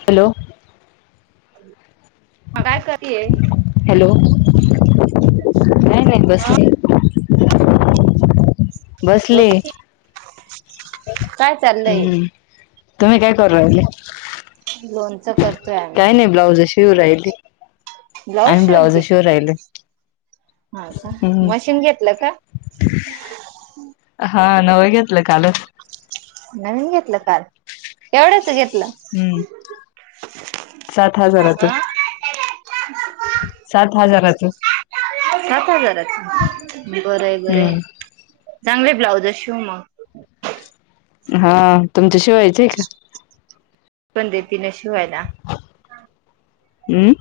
Hello मग काय करते ये हॅलो नाही नाही बसले बसले काय चाललंय हम्म तुम्ही काय कर राहिल लोणचं करतोय आम्ही काही नाही ब्लाउज शिऊ राहिल [inaudible] ब्लाऊज आणिम्ही ब्लाउज शिवते शिवर राहिले हा का हम्म मशीन घेतलं का हा नवं घेतलं काल नवीन घेतलं का एवढंच घेत हम्म सात हजाराचं सात हजाराचं सात हजाराच बरं आहे बरं हम्म चांगले ब्लाउज शूव मग हा तुमच्या शिवायचय का पण दे त न शिवायला हम्म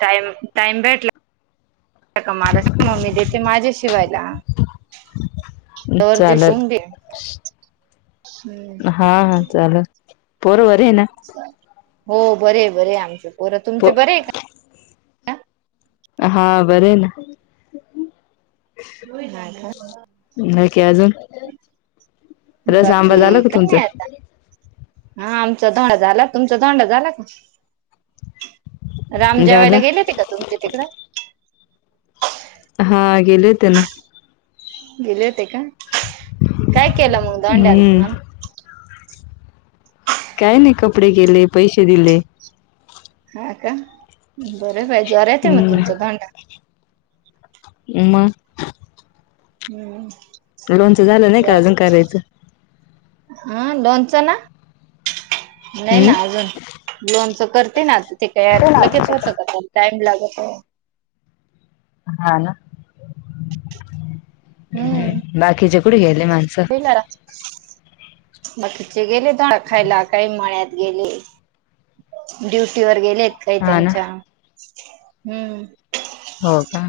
टाम टाईम भेटला मला मी देते माझे ठेवायला तर जे शो चालल घे हा हा चाल पर्व हो बरे बरे आमचे पोर प तुमचे बरे आहे का हा बरे ना हा नक्की अजून रस आंबा बाकी झाला का तुमचा काय आता हा आमचा दोंडा झाला तुमचा दोंडा झाला का राम झाला जेवायला गेले ते का तुमचे तिकडं हा गेले ते ना गेले होते का काय केलं मग दोंड्याला हम्म तुम्हाला काय नाही कपडे केले पैसे दिले हा का बर बाई जोरात येत मग हम्म तुमचा ोंडा मग हम् लोनचं झालं नाही का अजून करायचं हा लोनच ना नाही ना हम्म अजून लोनच करते ना ते का लगेच होतं काला टाइम लागत आहे हा ना हम्म बाकीचे कुठ गेले माणसं होईल आता. बाकीचे गेले द खायला काही मळ्यात गेले ड्युटी वर गेलेत काही हा ना त्यांच्या हम्म हो का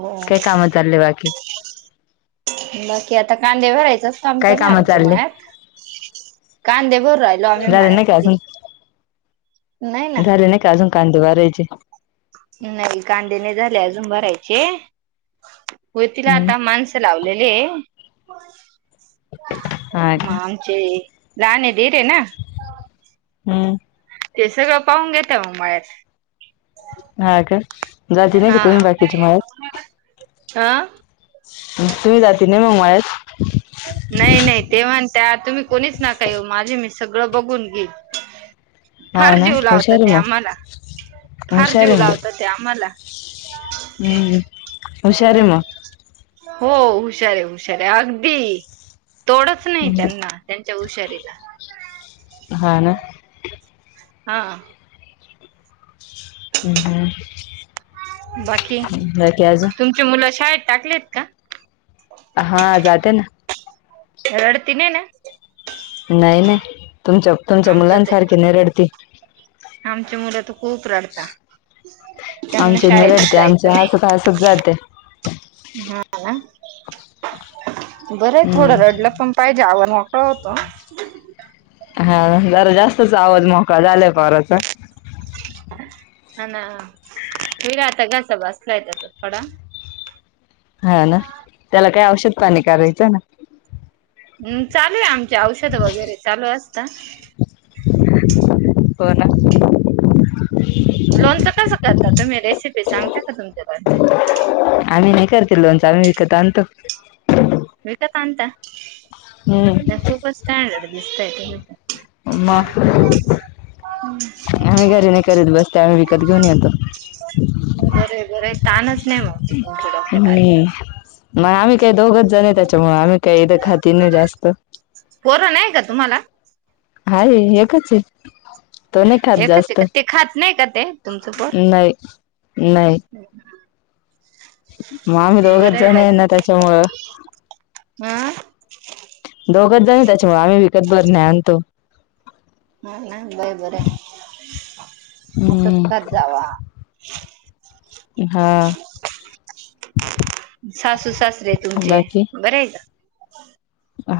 हो काय काम चालले बाकी बाकी आता कांदे भरायचं का काय आमचं नाही काम आमच चालले मायात कांदेभर राहिलो आम्ही झाले नाही का माळ्यामध्ये अजून झाले नाही का अजून कांदे भरायचे नाही कांदे नाही झाले अजून भरायचे [inaudible] होय तिला हम्म आता माणसं लावलेले [inaudible] [inaudible] हा मा का आमचे लहाने दिर हे ना हम्म ते सगळं पाहून घेतय मग मळ्याच.. हा का जाती नाही का तुम्ही बाकीच्या मळ्यात? हा. [inaudible] तुम्ही जातील नाही मळ्यात? [inaudible] नाही -नाही, ते म्हणत्यात, तुम्ही कुणीच नका येऊ माझे मिस् सगळं बघून घीन. [inaudible] हा फार ना जीव लावतं हुशार ते आहे मग आम्हाला, [inaudible] - फार हुशार जीव आहे मग लावतं ते आम्हाला. हम्म, हुशार हे मगं. [inaudible] हो हुशार आहे, हुशार आहे, अगदी तोडंच नाही मग त्यांना. त्यां च्या हुशारीला. [inaudible] हा ना. [inaudible] हा. हम्, हूं. [inaudible] [inaudible] बाकी, तुमची मुलं शाळेत टाकलेत का? हा, जाते ना. रडती नई ना? [inaudible] [inaudible] नाई नाई, तुमच्या प तुमच्या मुलांसारखी नाई रडती. आमचीं मुलं तर खूप रडता. [inaudible] [inaudible] त्यांना आमचे नाही शाळेतच रडते आमचे जायचं नाही, हसत हसत जाते हा ना. बरयं थोडं हम्म रडलं पण पाहिजे आवाज मोठा होतो न. [inaudible] हा जरा जास्तच आवाज मोकळा झालायं पोराचा. [inaudible] ह ना. [unintelligible] येईल, आता घसा बसलाय त्याचा थोडा. [inaudible] हा ना, त्याला काय औषध पाणी करायचं ना. हम् चालू ये आमचे औषध वगैरे चालू असता. [inaudible] हो ना. [inaudible] लोणचं कसं करता तुम्ही? रेसिपी सांगता का तुमच्या लोंणच्याची. [inaudible] आम्ही नाही करती लोणचं, आम्ही विकत आणतो. [inaudible] विकत आणता हम्म [inaudible] खूपच स्टँडर्ड दिस मग [inaudible] आम्ही घरी नाही करत बसते, आम्ही विकत घेऊन येतो. बरे बरे [inaudible] ताणच नाही मग तुमच्या [inaudible] डोक्यात आलेला हम्म.., मग आम्ही काय दोघ त्याच्यामुळे आम्ही काही खात ही नाही जास्त. पोरं नाही का तुम्हाला हाय, एकच हाय. [inaudible] एकच हाय का, ते खात नाही का ते तुमचं पोर? नाही नाही [inaudible] [unintelligible] मग आम्ही दोघचं बरं जण बाई आहे ना, त्याच्यामुळं हा दोघच जणी त्याच्यामुळे आम्ही विकत बरण्या आणतो. हा ना, बई बर हायं, [inaudible] असचं हम्म खात जावा. हा. [inaudible] [inaudible] सासू सासरे तुमचे, बाकी बरे हाय का?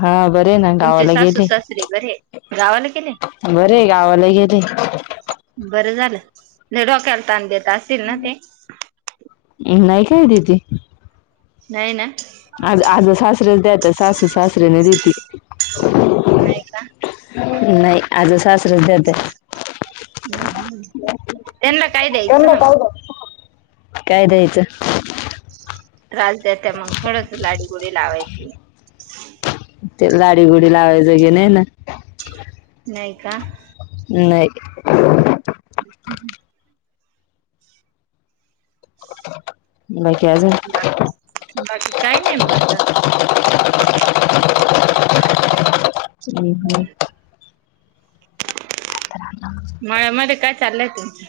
हा बरे आहे ना, तुमचे गावाला सासू गेले, सासरे बरे गावाला गेले [inaudible] बरेयं गावाला गेले. [inaudible] बरं झालं, लई डोक्याला ताण देत असतील ना ते? [inaudible] नाही काय देती. [inaudible] नाही ना? आज -आज सासरेला देती, सासू सासरेला देती. नाही का? नाही, आज सासरच देत्या. ह त्यांना काय द्यायचं ना मग? काय द्याचं? त्रास देत्या मग थोडसं लाडीगुडी लावायची. ते लाडीगुडी लावायं जोगे नाई ना. नाई का? नाई. हु हु ब बाकी काय नाही म आता हम् ह मळ्या मध्ये काय चाललंय तुमचं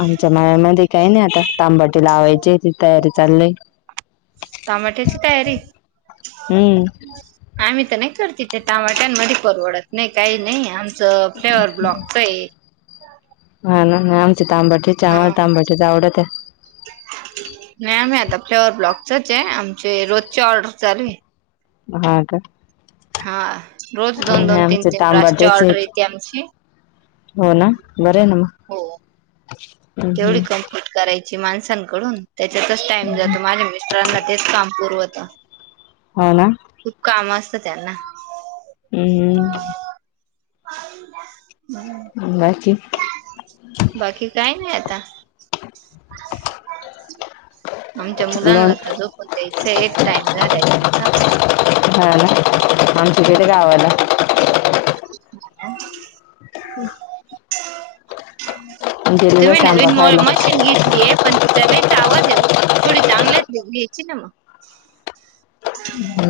आमच्या माळमध्ये काही नाही आता तांबाटी लावायचे ती तयारी चालली टमाट्याची तयारी हम्म आ नाही करत ते टमाट्यांमध्ये परवडत नाही काही नाही आम फ्लेवर ब्लॉकच आहे हा ना तांबाटेचे हा आम्हाला तांबाटेच आवडत आहे नाहीम आता फ्लवरवर ब्लॉक तच आहे आमचे रोजची ऑर्डर चालू आहे ह का हा रोज दोन नाही दोन तीन आमचे तीन रासची तांबाटेच ऑर्डर आहेत येते आमची हो ना बर न म हो. हम् तेवढी हम् कम्प्लीट करायची माणसांकडून त्याच्यातच टाइम जातो माझ्या मिस्टरांना तेच काम पुरवत हो ना खूप काम असतं त्यांना हम्म का बाकी बाकी काय नाही आता आमच्या लोन मुलांना तर झोपण द्यायच एक टाइम झालाय त्यांचा हा ना आमचे गेले गावाला ह हम जा तुम्ही सांबा नवीन खायला मशीन घेतली आहे पण त चलायच आवाज येव थोडी चांगलेच चिनमा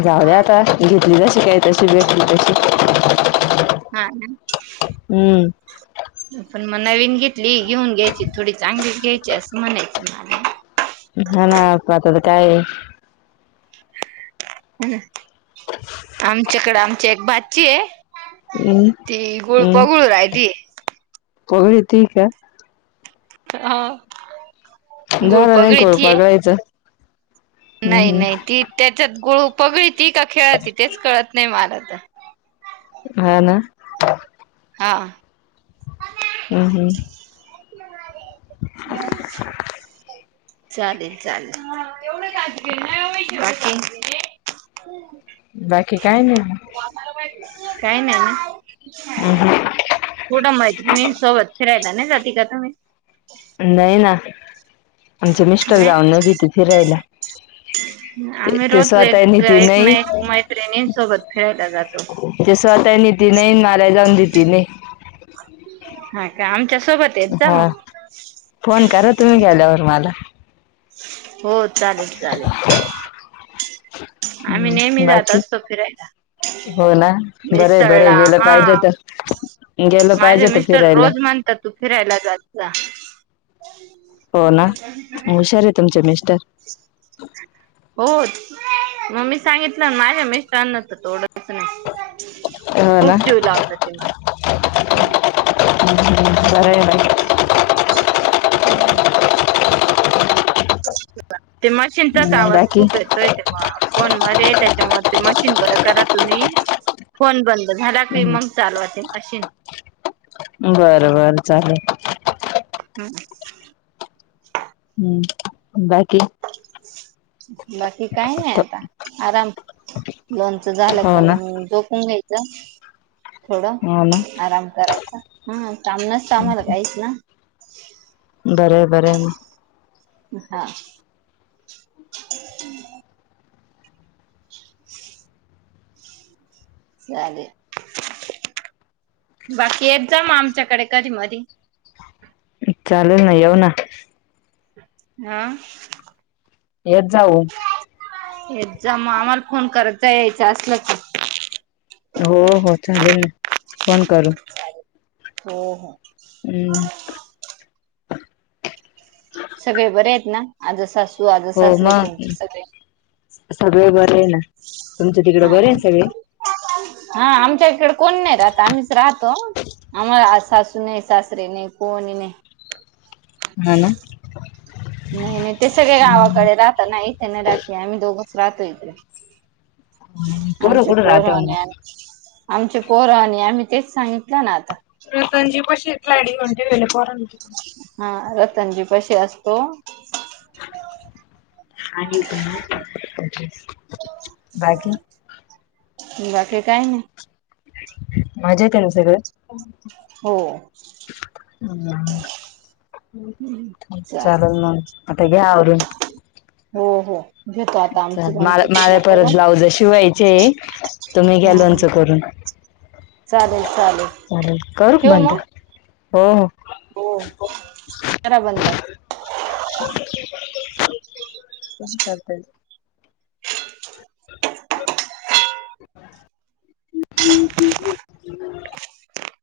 जाऊल्या आता घेतली तशी काय तशी भेटली तशी हा हम्म मग नवीन घेतली घेऊन घ्यायची थोडी चांगलीच घ्यायची असं म्हणायच मला हा ना मग आता काय ह आमच्याकडे आमची एक बाची आहे हम्म ती गुळ हम्म पगळू राय त पगडी ठीक आहे हा गुळ झालं नाही पगडी तय कोळपा गळायचं हम्म नाही हम्म नाही ती त्याच्यात गुळू पगळी ती का खेळ त तेच कळत नाही मला तर हा ना हा हम्म हम्म ् चालेल चालेल एवढं काज नाही एव बाकी काय नाही काही नाही अहं ना मैत्रिणी सोबत फिरायला नाही जात का तुम्ही नाही ना आमचे मिस्टर नाही जाऊन न ते फिरायला ते आम्ही ते रोज एक स्वतः नेती एक नाही ना एक मैत्रिणीं सोबत फिरायला जातो ते स्वतः नेती नाही मला जाऊन देत नाही ह काम त्याच्या सोबत आहेत जा म हा फोन करा तुम्ही गेल्यावर मला. हो चालेल चालेल आम्ही नेहमी हम्म जात बाकी असतो फिरायला हो ना बरे बरे मिसळला गेलं पाहिजे हा तर गेलं माझे पाहिजे तर मिस्टर फिरायला. रोज म्हणतात तू फिरायला जायचा हो ना हुशार आहे तुमचे मिस्टर हो मग मी सांगितलं माझ्या मिस्टरना तर थोडं नाही हो खूप ना जेव लावत तेव्हा हम् जारहि आहे हम् ते मशीनचाच हम्म आवाज बाकी खूप येतोय ते फोन मध्ये त्याच्यामध्ये ते मशीन बर करा तुम्ही फोन बंद झाला की हम्म मग चालवचे अश बर बर चालेूल हम् हम्म बाकी बाकी काही नाही आता आराम लोनच झालं हो का ना मग जोकून घ्यायच थोडं हो ना आराम करायचा हा मनाच मला काहीच ना बर बर हा ते अले बाकी एक जाामा आमच्याकडे कधी मधी चालेल ना येऊ ना हा येत जाऊ हे जा आम्हाला फोन कर यायच असल तर हो हो चालेल ना फोन करू हो हो हम् सगळे बरे आहेत ना आज सासू आज हो सास र तचे मग सगळे तुमचं तिकडं हा बरे आहे ना सगळे हा आमच्या इकडे कोण नाही राहता आम्हीच राहतो आमार शाशू नाहीय शश्र नाही कोवण नाही हा ना नाही नाही ते सगळे हम्म. गावाकडे राहत ना इथे नाही राह आम्ही दोघं रात य तेे पोरं आमचे कुठं पोर राहते हो मग आमचे पोर आणि आम्ही तेच सांगितलं ना आता संजी पेला अडी होंे वेलर हा रतनजी कशी असतो आणि बाकी बाकीे काय नाही माझ्या त्यां सगळं हो. हम्म चालेल म आता घ्या आवरून. हो हो. घेतो आता ल आमचं मला लोणचं मला पूर्ण परत करून ब्लाउज शिवायचे आहे तुम्ही घ्या ह ह. लोंच करून चालेल चालेल चाले करू ठेवू बंद. मग हो हो. हो करा बंद. करतेच. [unintelligible] [unintelligible]